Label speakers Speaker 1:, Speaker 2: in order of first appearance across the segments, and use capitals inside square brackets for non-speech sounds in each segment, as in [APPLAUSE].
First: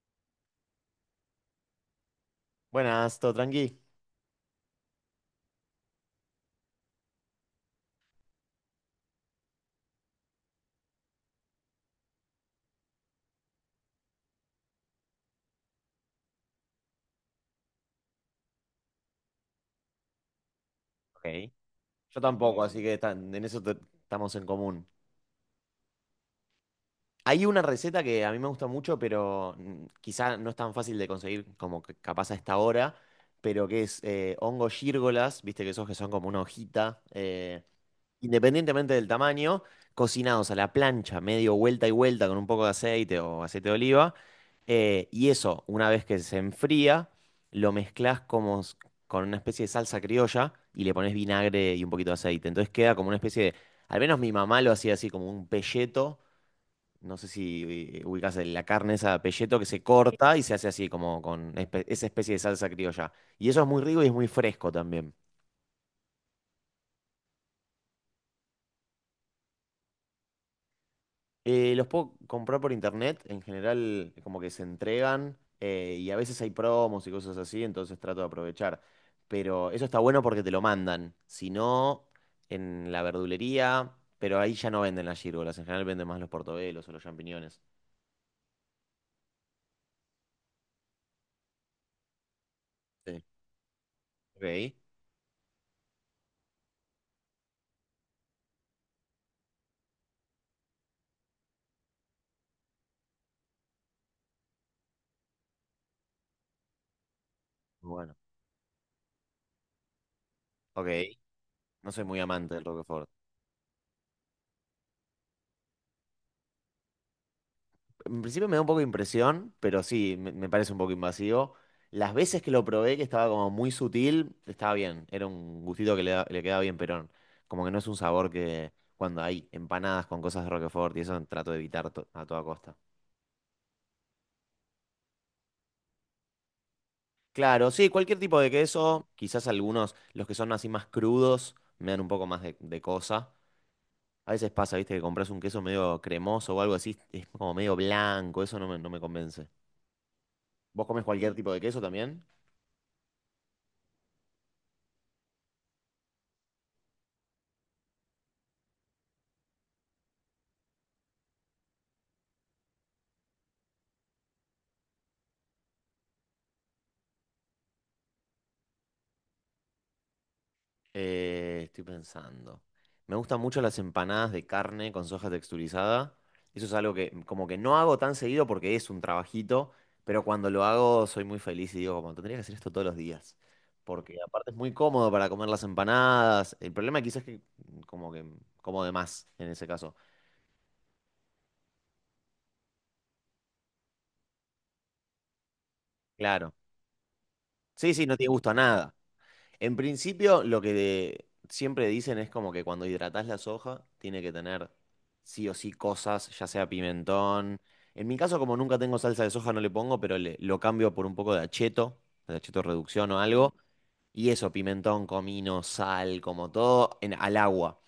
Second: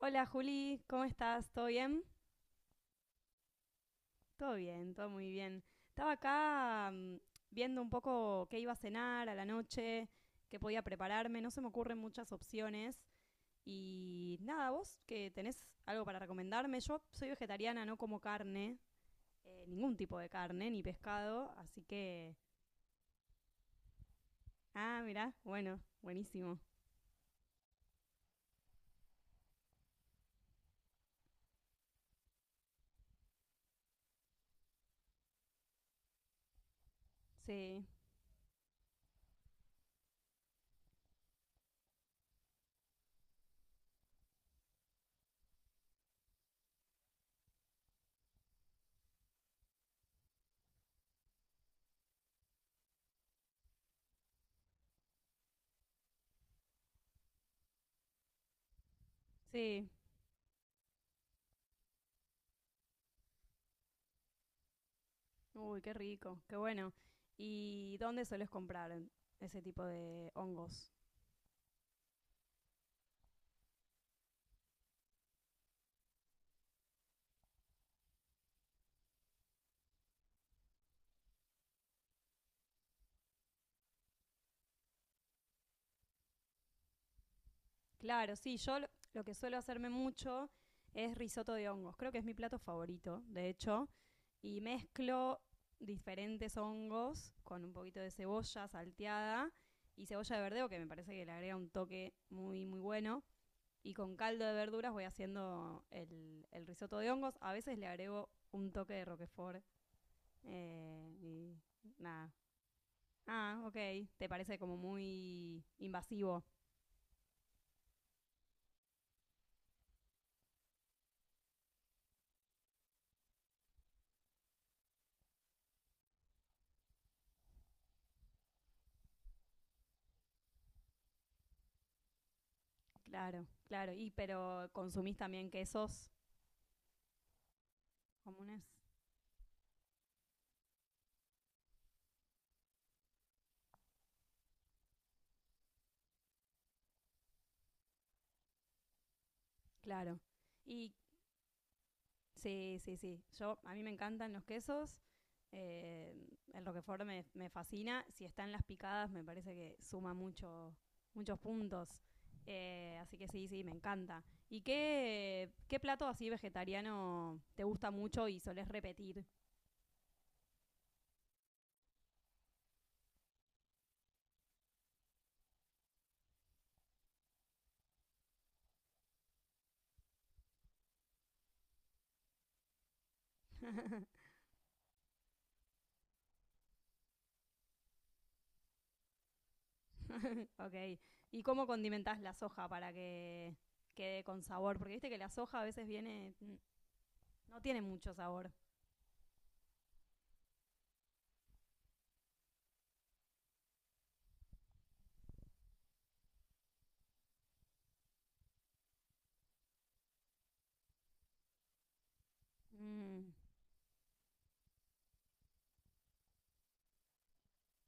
Speaker 1: Hola, Juli, ¿cómo estás? ¿Todo bien?
Speaker 2: Buenas, ¿todo tranqui?
Speaker 1: Todo bien, todo muy bien. Estaba acá viendo un poco qué iba a cenar a la noche, qué podía prepararme, no se me ocurren muchas opciones. Y nada, vos que tenés algo para recomendarme, yo soy vegetariana, no como carne, ningún tipo de carne, ni
Speaker 2: Ok.
Speaker 1: pescado, así
Speaker 2: Yo
Speaker 1: que...
Speaker 2: tampoco, así que en eso estamos en común.
Speaker 1: Ah, mirá, bueno, buenísimo.
Speaker 2: Hay una receta que a mí me gusta mucho, pero quizá no es tan fácil de conseguir como que capaz a esta hora, pero que es hongos gírgolas, viste, que esos que son como una hojita.
Speaker 1: Sí,
Speaker 2: Independientemente del tamaño, cocinados a la plancha, medio vuelta y vuelta con un poco de aceite o aceite de oliva. Y eso, una vez que se enfría, lo mezclas con una especie de salsa criolla y le pones vinagre y un poquito de aceite. Entonces queda como una especie de, al menos mi mamá lo hacía así, como un pelleto. No sé si ubicas la carne esa, pelleto, que se
Speaker 1: sí,
Speaker 2: corta y se hace así como con esa especie de salsa criolla. Y eso es muy rico y es muy fresco también.
Speaker 1: uy, qué rico, qué bueno. ¿Y dónde sueles comprar ese tipo de hongos?
Speaker 2: Los puedo comprar por internet, en general como que se entregan, y a veces hay promos y cosas así, entonces trato de aprovechar. Pero eso está bueno porque te lo mandan, si no, en la verdulería, pero ahí ya no venden las gírgolas, en general venden más los portobelos o los champiñones.
Speaker 1: Claro, sí, yo lo que suelo hacerme mucho es risotto de hongos. Creo que es mi plato favorito,
Speaker 2: Sí.
Speaker 1: de hecho. Y
Speaker 2: Ok,
Speaker 1: mezclo diferentes hongos con un poquito de cebolla salteada y cebolla de verdeo, que me parece que le agrega un toque muy, muy bueno. Y con caldo de verduras voy haciendo el risotto de hongos. A veces le
Speaker 2: bueno,
Speaker 1: agrego un toque de roquefort
Speaker 2: ok,
Speaker 1: y
Speaker 2: no soy muy
Speaker 1: nada.
Speaker 2: amante del Roquefort.
Speaker 1: Ah, ok. Te parece como muy invasivo.
Speaker 2: En principio me da un poco de impresión, pero sí, me parece un poco invasivo. Las veces que lo probé, que estaba como muy sutil, estaba bien. Era un gustito que le, le quedaba bien, pero como que no es un sabor. Que cuando hay empanadas con cosas de Roquefort y eso, trato de evitar a toda costa.
Speaker 1: Claro, claro. ¿Y pero consumís también quesos
Speaker 2: Claro, sí, cualquier tipo de
Speaker 1: comunes?
Speaker 2: queso, quizás algunos, los que son así más crudos, me dan un poco más de cosa. A veces pasa, viste, que compras un queso medio cremoso o algo así, es como medio blanco, eso no me, no me convence.
Speaker 1: Claro.
Speaker 2: ¿Vos
Speaker 1: Y
Speaker 2: comés cualquier tipo de queso también?
Speaker 1: sí, sí, sí. Yo a mí me encantan los quesos. Eh, el Roquefort me fascina. Si están las picadas, me parece que suma mucho, muchos puntos. Así que sí, sí, me encanta. ¿Y qué, qué plato así vegetariano te gusta mucho y solés repetir?
Speaker 2: Estoy pensando. Me gustan mucho las empanadas de carne con soja texturizada. Eso es algo que como que no hago tan seguido porque es un trabajito, pero cuando lo hago soy muy feliz y digo, como tendría que hacer esto todos los días. Porque
Speaker 1: [LAUGHS]
Speaker 2: aparte es muy cómodo para comer las empanadas. El problema quizás es que como de más en ese caso.
Speaker 1: Ok. ¿Y cómo condimentás la soja para que quede con sabor? Porque viste que la soja a veces viene mm,
Speaker 2: Claro.
Speaker 1: no tiene
Speaker 2: Sí, sí,
Speaker 1: mucho
Speaker 2: no tiene gusto
Speaker 1: sabor.
Speaker 2: a nada. En principio, lo que siempre dicen es como que cuando hidratás la soja, tiene que tener sí o sí cosas, ya sea pimentón. En mi caso, como nunca tengo salsa de soja, no le pongo, pero lo cambio por un poco de acheto reducción o
Speaker 1: Mm,
Speaker 2: algo. Y eso, pimentón, comino, sal, como todo, en, al agua.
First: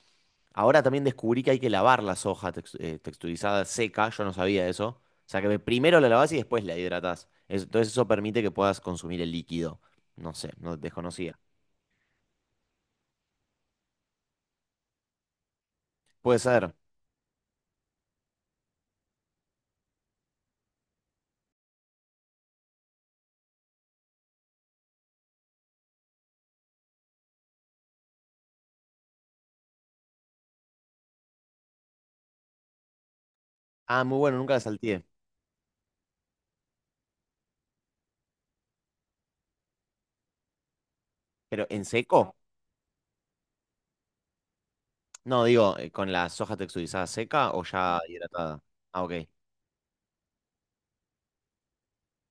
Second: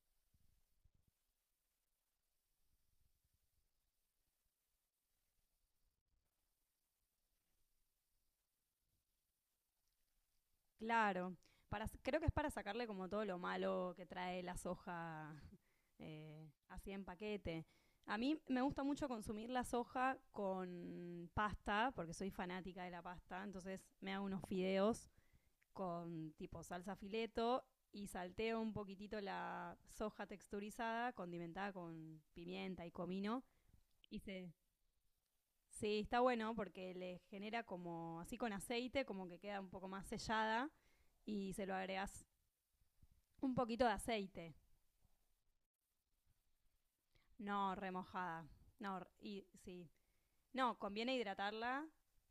Speaker 2: Ahora también descubrí que hay que lavar la soja texturizada seca, yo no sabía eso. O sea que primero la lavás y después la hidratás. Entonces eso permite que puedas consumir el líquido. No sé, no
Speaker 1: claro.
Speaker 2: desconocía.
Speaker 1: Para, creo que es para sacarle como todo lo malo que trae la soja,
Speaker 2: Puede ser.
Speaker 1: así en paquete. A mí me gusta mucho consumir la soja con pasta, porque soy fanática de la pasta, entonces me hago unos fideos con tipo salsa fileto y salteo un poquitito la soja texturizada, condimentada con pimienta y comino,
Speaker 2: Ah, muy
Speaker 1: y
Speaker 2: bueno,
Speaker 1: se...
Speaker 2: nunca la salteé.
Speaker 1: Sí, está bueno porque le genera como así con aceite, como que queda un poco más sellada y se
Speaker 2: ¿Pero
Speaker 1: lo
Speaker 2: en
Speaker 1: agregas
Speaker 2: seco?
Speaker 1: un poquito de aceite.
Speaker 2: No, digo, ¿con la soja texturizada seca o
Speaker 1: No,
Speaker 2: ya
Speaker 1: remojada.
Speaker 2: hidratada?
Speaker 1: No,
Speaker 2: Ah, ok,
Speaker 1: y sí. No, conviene hidratarla,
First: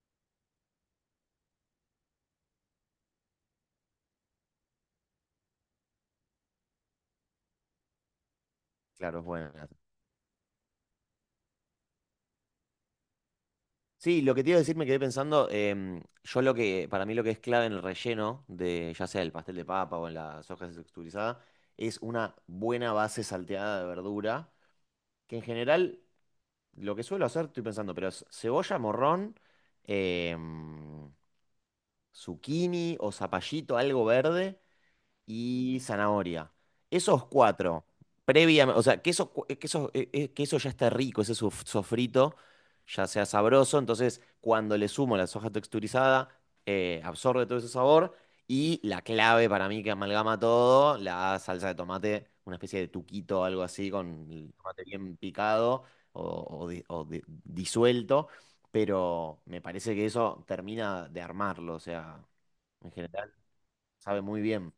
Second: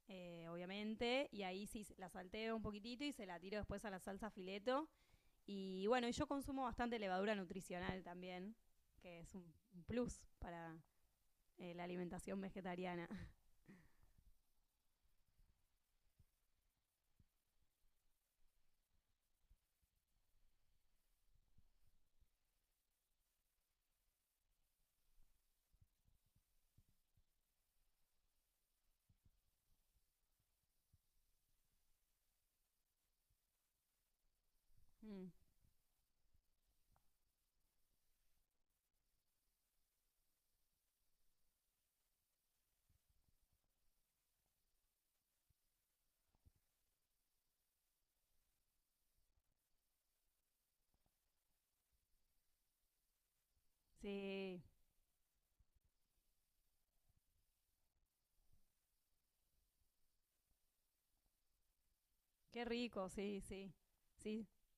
Speaker 1: obviamente, y ahí sí la salteo un poquitito y se la tiro después a la salsa fileto. Y bueno, y yo consumo bastante levadura nutricional también,
Speaker 2: claro,
Speaker 1: que
Speaker 2: es
Speaker 1: es un
Speaker 2: buena.
Speaker 1: plus para la alimentación vegetariana. [LAUGHS]
Speaker 2: Sí, lo que te iba a decir, me quedé pensando, yo lo que, para mí lo que es clave en el relleno de, ya sea el pastel de papa o en la soja texturizada, es una buena base salteada de verdura, que en general, lo que suelo hacer, estoy pensando, pero es cebolla, morrón, em, zucchini o zapallito, algo verde
Speaker 1: Mm.
Speaker 2: y zanahoria. Esos cuatro, previamente, o sea, que eso, que eso, que eso ya está rico, ese sofrito ya sea sabroso, entonces cuando le sumo la soja texturizada, absorbe todo ese sabor. Y la clave para mí que amalgama todo, la salsa de tomate, una especie de tuquito o algo así, con el
Speaker 1: Sí,
Speaker 2: tomate bien picado o, disuelto, pero me parece que eso termina de armarlo, o sea,
Speaker 1: qué
Speaker 2: en
Speaker 1: rico,
Speaker 2: general
Speaker 1: sí, sí.
Speaker 2: sabe muy
Speaker 1: Sí,
Speaker 2: bien.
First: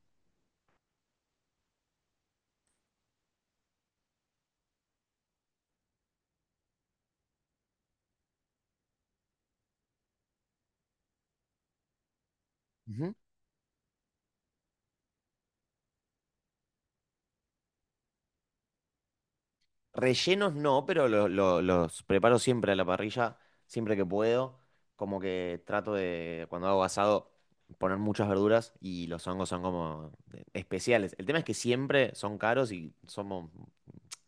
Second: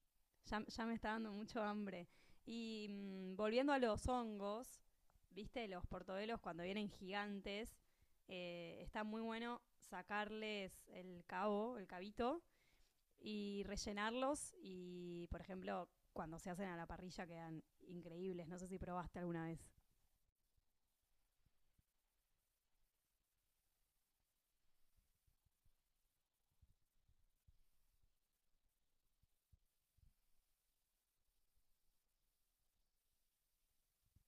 Speaker 1: ya, ya me está dando mucho hambre. Y volviendo a los hongos, viste, los portobelos cuando vienen gigantes, está muy bueno sacarles el cabo, el cabito,
Speaker 2: Ujú.
Speaker 1: y rellenarlos. Y, por ejemplo, cuando se hacen a la parrilla quedan increíbles. No sé si probaste alguna vez.
Speaker 2: Rellenos no, pero los preparo siempre a la parrilla, siempre que puedo. Como que trato de, cuando hago asado, poner muchas verduras, y los hongos son como especiales. El tema es que siempre son caros y somos,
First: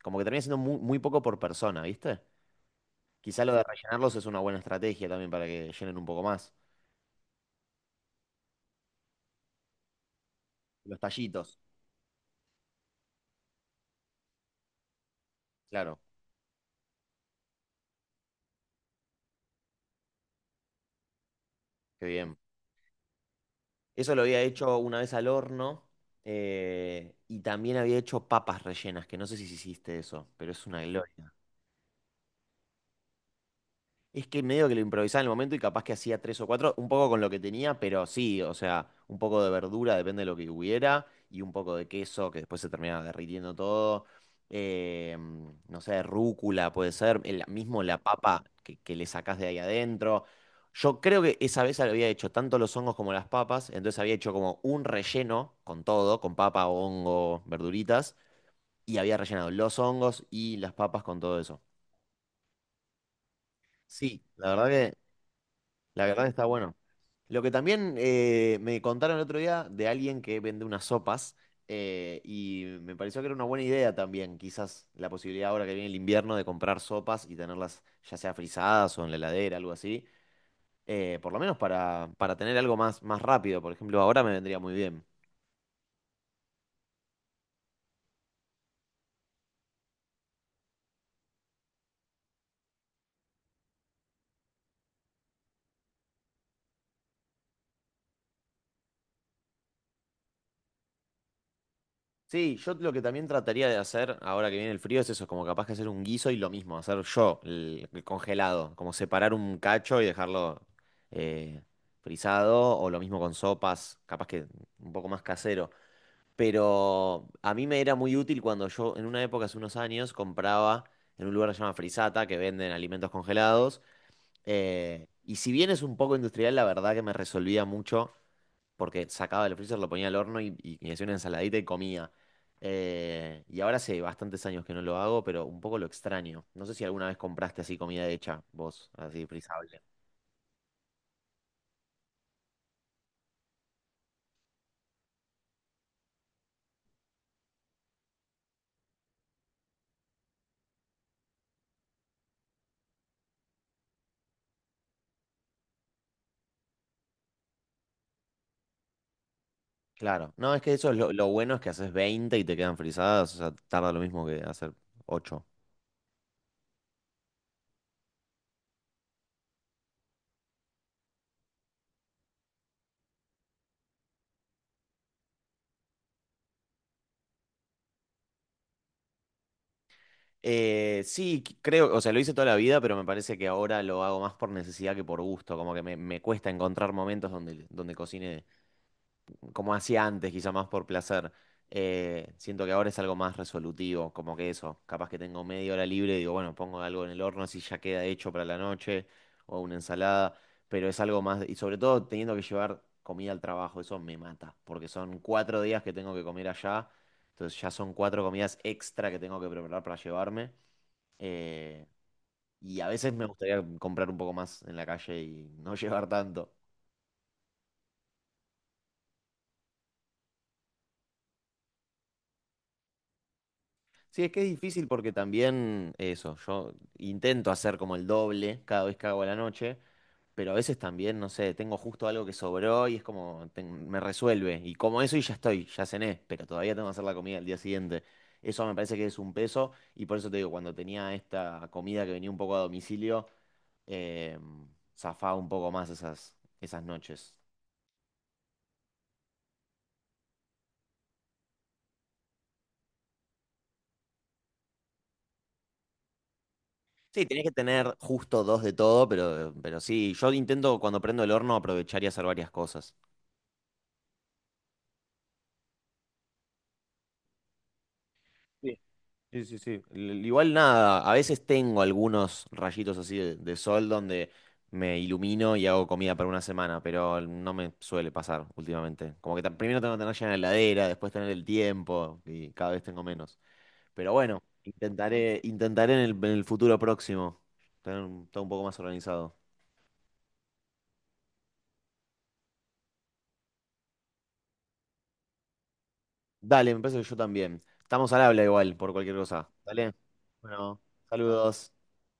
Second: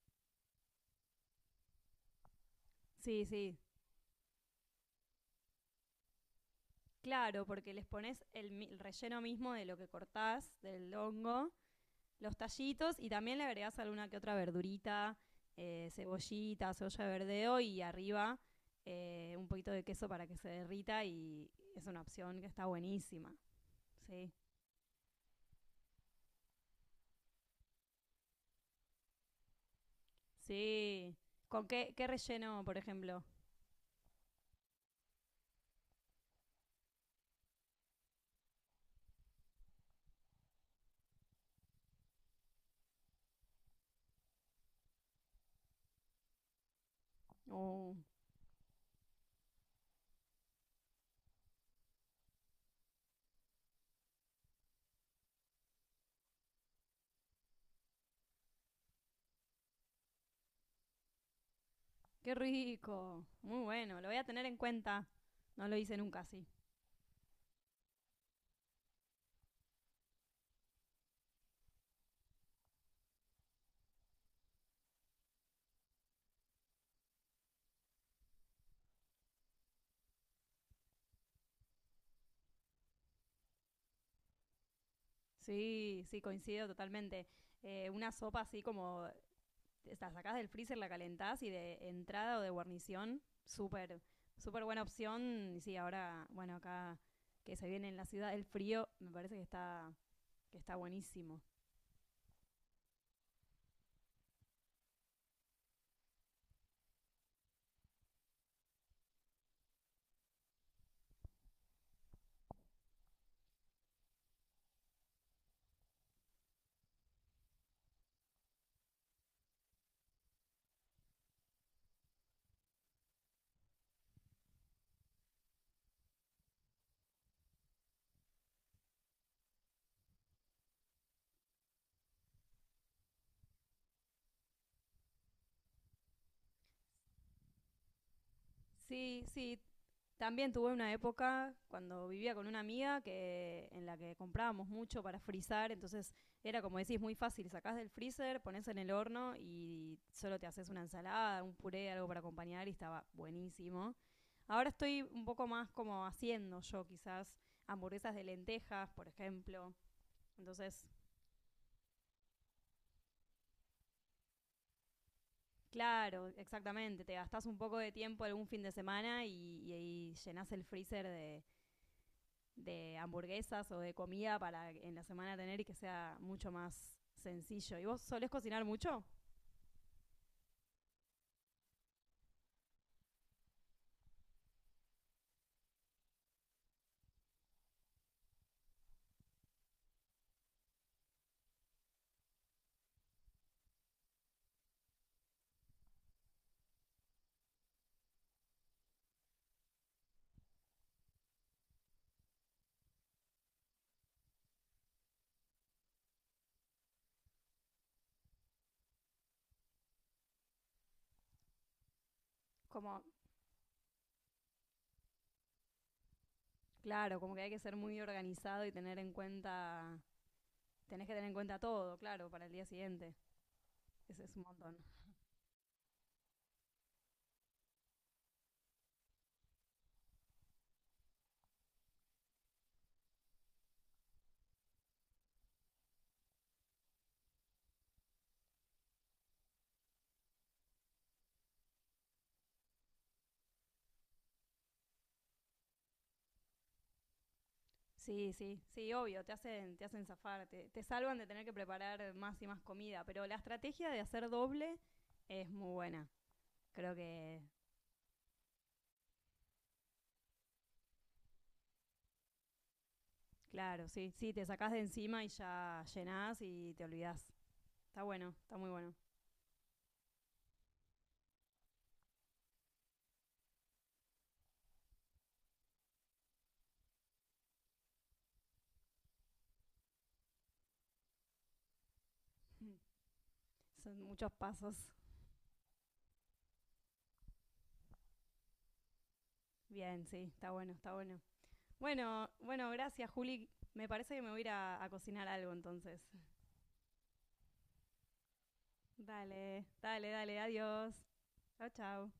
Speaker 2: como que termina siendo muy, muy poco por persona, ¿viste?
Speaker 1: Sí,
Speaker 2: Quizá lo
Speaker 1: sí.
Speaker 2: de rellenarlos es una buena estrategia también para que llenen un poco más.
Speaker 1: Claro, porque les pones el relleno mismo de lo que cortás, del
Speaker 2: Los
Speaker 1: hongo,
Speaker 2: tallitos,
Speaker 1: los tallitos y también le agregás alguna que otra verdurita,
Speaker 2: claro,
Speaker 1: cebollita, cebolla de verdeo y arriba un poquito de queso para que se derrita y es una
Speaker 2: qué bien.
Speaker 1: opción que está buenísima.
Speaker 2: Eso lo
Speaker 1: Sí,
Speaker 2: había hecho una vez al horno, y también había hecho papas rellenas, que no sé si hiciste eso, pero es una
Speaker 1: sí.
Speaker 2: gloria.
Speaker 1: ¿Con qué, qué relleno, por ejemplo?
Speaker 2: Es que medio que lo improvisaba en el momento y capaz que hacía tres o cuatro, un poco con lo que tenía, pero sí, o sea, un poco de verdura, depende de lo que hubiera, y un poco de queso, que después se terminaba derritiendo todo. eh, no sé, rúcula puede ser, el, mismo
Speaker 1: Oh,
Speaker 2: la papa que le sacás de ahí adentro. Yo creo que esa vez había hecho tanto los hongos como las papas, entonces había hecho como un relleno con todo, con papa, hongo, verduritas, y había rellenado los hongos y las papas con todo eso.
Speaker 1: qué rico. Muy bueno, lo voy
Speaker 2: Sí,
Speaker 1: a tener
Speaker 2: la
Speaker 1: en
Speaker 2: verdad.
Speaker 1: cuenta. No lo hice
Speaker 2: La
Speaker 1: nunca
Speaker 2: verdad
Speaker 1: así.
Speaker 2: está bueno. Lo que también me contaron el otro día de alguien que vende unas sopas, y me pareció que era una buena idea también, quizás la posibilidad ahora que viene el invierno de comprar sopas y tenerlas ya sea frisadas o en la heladera, algo así, por lo menos para tener algo más, más rápido, por ejemplo, ahora me vendría muy bien.
Speaker 1: Sí, sí, coincido totalmente. Una sopa así como la sacás del freezer, la calentás y de entrada o de guarnición, súper, súper buena opción. Y sí, ahora, bueno, acá que se viene en la ciudad el frío, me parece que está buenísimo.
Speaker 2: Sí, yo lo que también trataría de hacer ahora que viene el frío es eso, como capaz que hacer un guiso y lo mismo, hacer yo el congelado, como separar un cacho y dejarlo eh, frisado, o lo mismo con sopas, capaz que un poco más casero. Pero a mí me era muy útil cuando yo, en una época, hace unos años, compraba en un lugar que se llama Frisata, que venden alimentos congelados. Y si bien es un poco industrial, la verdad que me resolvía mucho porque sacaba del freezer, lo ponía al horno y me hacía una ensaladita y comía. Y ahora hace bastantes años que no lo hago, pero un poco lo extraño. No sé si alguna vez compraste así comida hecha, vos,
Speaker 1: Sí,
Speaker 2: así
Speaker 1: sí.
Speaker 2: frizable.
Speaker 1: También tuve una época cuando vivía con una amiga que en la que comprábamos mucho para frizar, entonces era como decís, muy fácil, sacás del freezer, pones en el horno y solo te haces una ensalada, un puré, algo para acompañar y estaba buenísimo. Ahora estoy un poco más como haciendo yo quizás hamburguesas de lentejas, por ejemplo.
Speaker 2: Claro, no, es que
Speaker 1: Entonces,
Speaker 2: eso es lo bueno es que haces 20 y te quedan frizadas, o sea, tarda lo mismo que hacer 8.
Speaker 1: claro, exactamente, te gastás un poco de tiempo algún fin de semana y llenás el freezer de hamburguesas o de comida para en la semana tener y que sea mucho más sencillo. ¿Y vos solés cocinar mucho?
Speaker 2: Sí, creo, o sea, lo hice toda la vida, pero me parece que ahora lo hago más por necesidad que por gusto, como que me cuesta encontrar momentos donde, donde cocine como hacía antes, quizá más por placer. Siento que ahora es algo más resolutivo, como que eso, capaz que tengo media hora libre y digo, bueno, pongo algo en el horno si ya queda hecho para la noche, o una ensalada, pero es algo más, y sobre todo teniendo que llevar comida al trabajo, eso me mata, porque son cuatro días que tengo que comer allá, entonces ya son cuatro comidas extra que tengo que preparar para llevarme, eh, y a
Speaker 1: Como...
Speaker 2: veces me gustaría comprar un poco más en la calle y no [LAUGHS] llevar tanto.
Speaker 1: Claro, como que hay que ser muy organizado y tener en cuenta, tenés que tener en cuenta todo, claro, para el día siguiente.
Speaker 2: Sí,
Speaker 1: Ese
Speaker 2: es
Speaker 1: es
Speaker 2: que
Speaker 1: un
Speaker 2: es
Speaker 1: montón.
Speaker 2: difícil porque también eso, yo intento hacer como el doble cada vez que hago a la noche, pero a veces también, no sé, tengo justo algo que sobró y es como me resuelve. Y como eso y ya estoy, ya cené, pero todavía tengo que hacer la comida al día siguiente. Eso me parece que es un peso y por eso te digo, cuando tenía esta comida que venía un poco a domicilio, eh, zafaba un poco más esas, esas noches.
Speaker 1: Sí, sí, sí, obvio, te hacen zafar, te salvan de tener que preparar más y más comida, pero la estrategia de hacer doble es muy buena. Creo
Speaker 2: Sí,
Speaker 1: que,
Speaker 2: tenés que tener justo dos de todo, pero sí, yo intento cuando prendo el horno aprovechar y hacer varias cosas.
Speaker 1: claro, sí, sí, te sacás de encima y ya llenás y te olvidás. Está bueno, está muy bueno.
Speaker 2: Sí, sí, sí. Igual nada, a veces tengo algunos rayitos así de sol donde me ilumino y hago comida para una semana, pero no me suele pasar últimamente. Como que primero tengo que tener llena la heladera, después tener el tiempo y cada vez tengo menos.
Speaker 1: Son
Speaker 2: Pero
Speaker 1: muchos
Speaker 2: bueno,
Speaker 1: pasos.
Speaker 2: intentaré, intentaré en el futuro próximo tener todo un poco más organizado.
Speaker 1: Bien, sí, está bueno, está bueno. Bueno, bueno, gracias, Juli. Me parece que me voy a ir a cocinar algo entonces.
Speaker 2: Dale, me parece que yo también. Estamos al habla igual por cualquier cosa.
Speaker 1: Dale,
Speaker 2: Dale.
Speaker 1: dale, dale,
Speaker 2: Bueno,
Speaker 1: adiós. Chao,
Speaker 2: saludos.
Speaker 1: chao.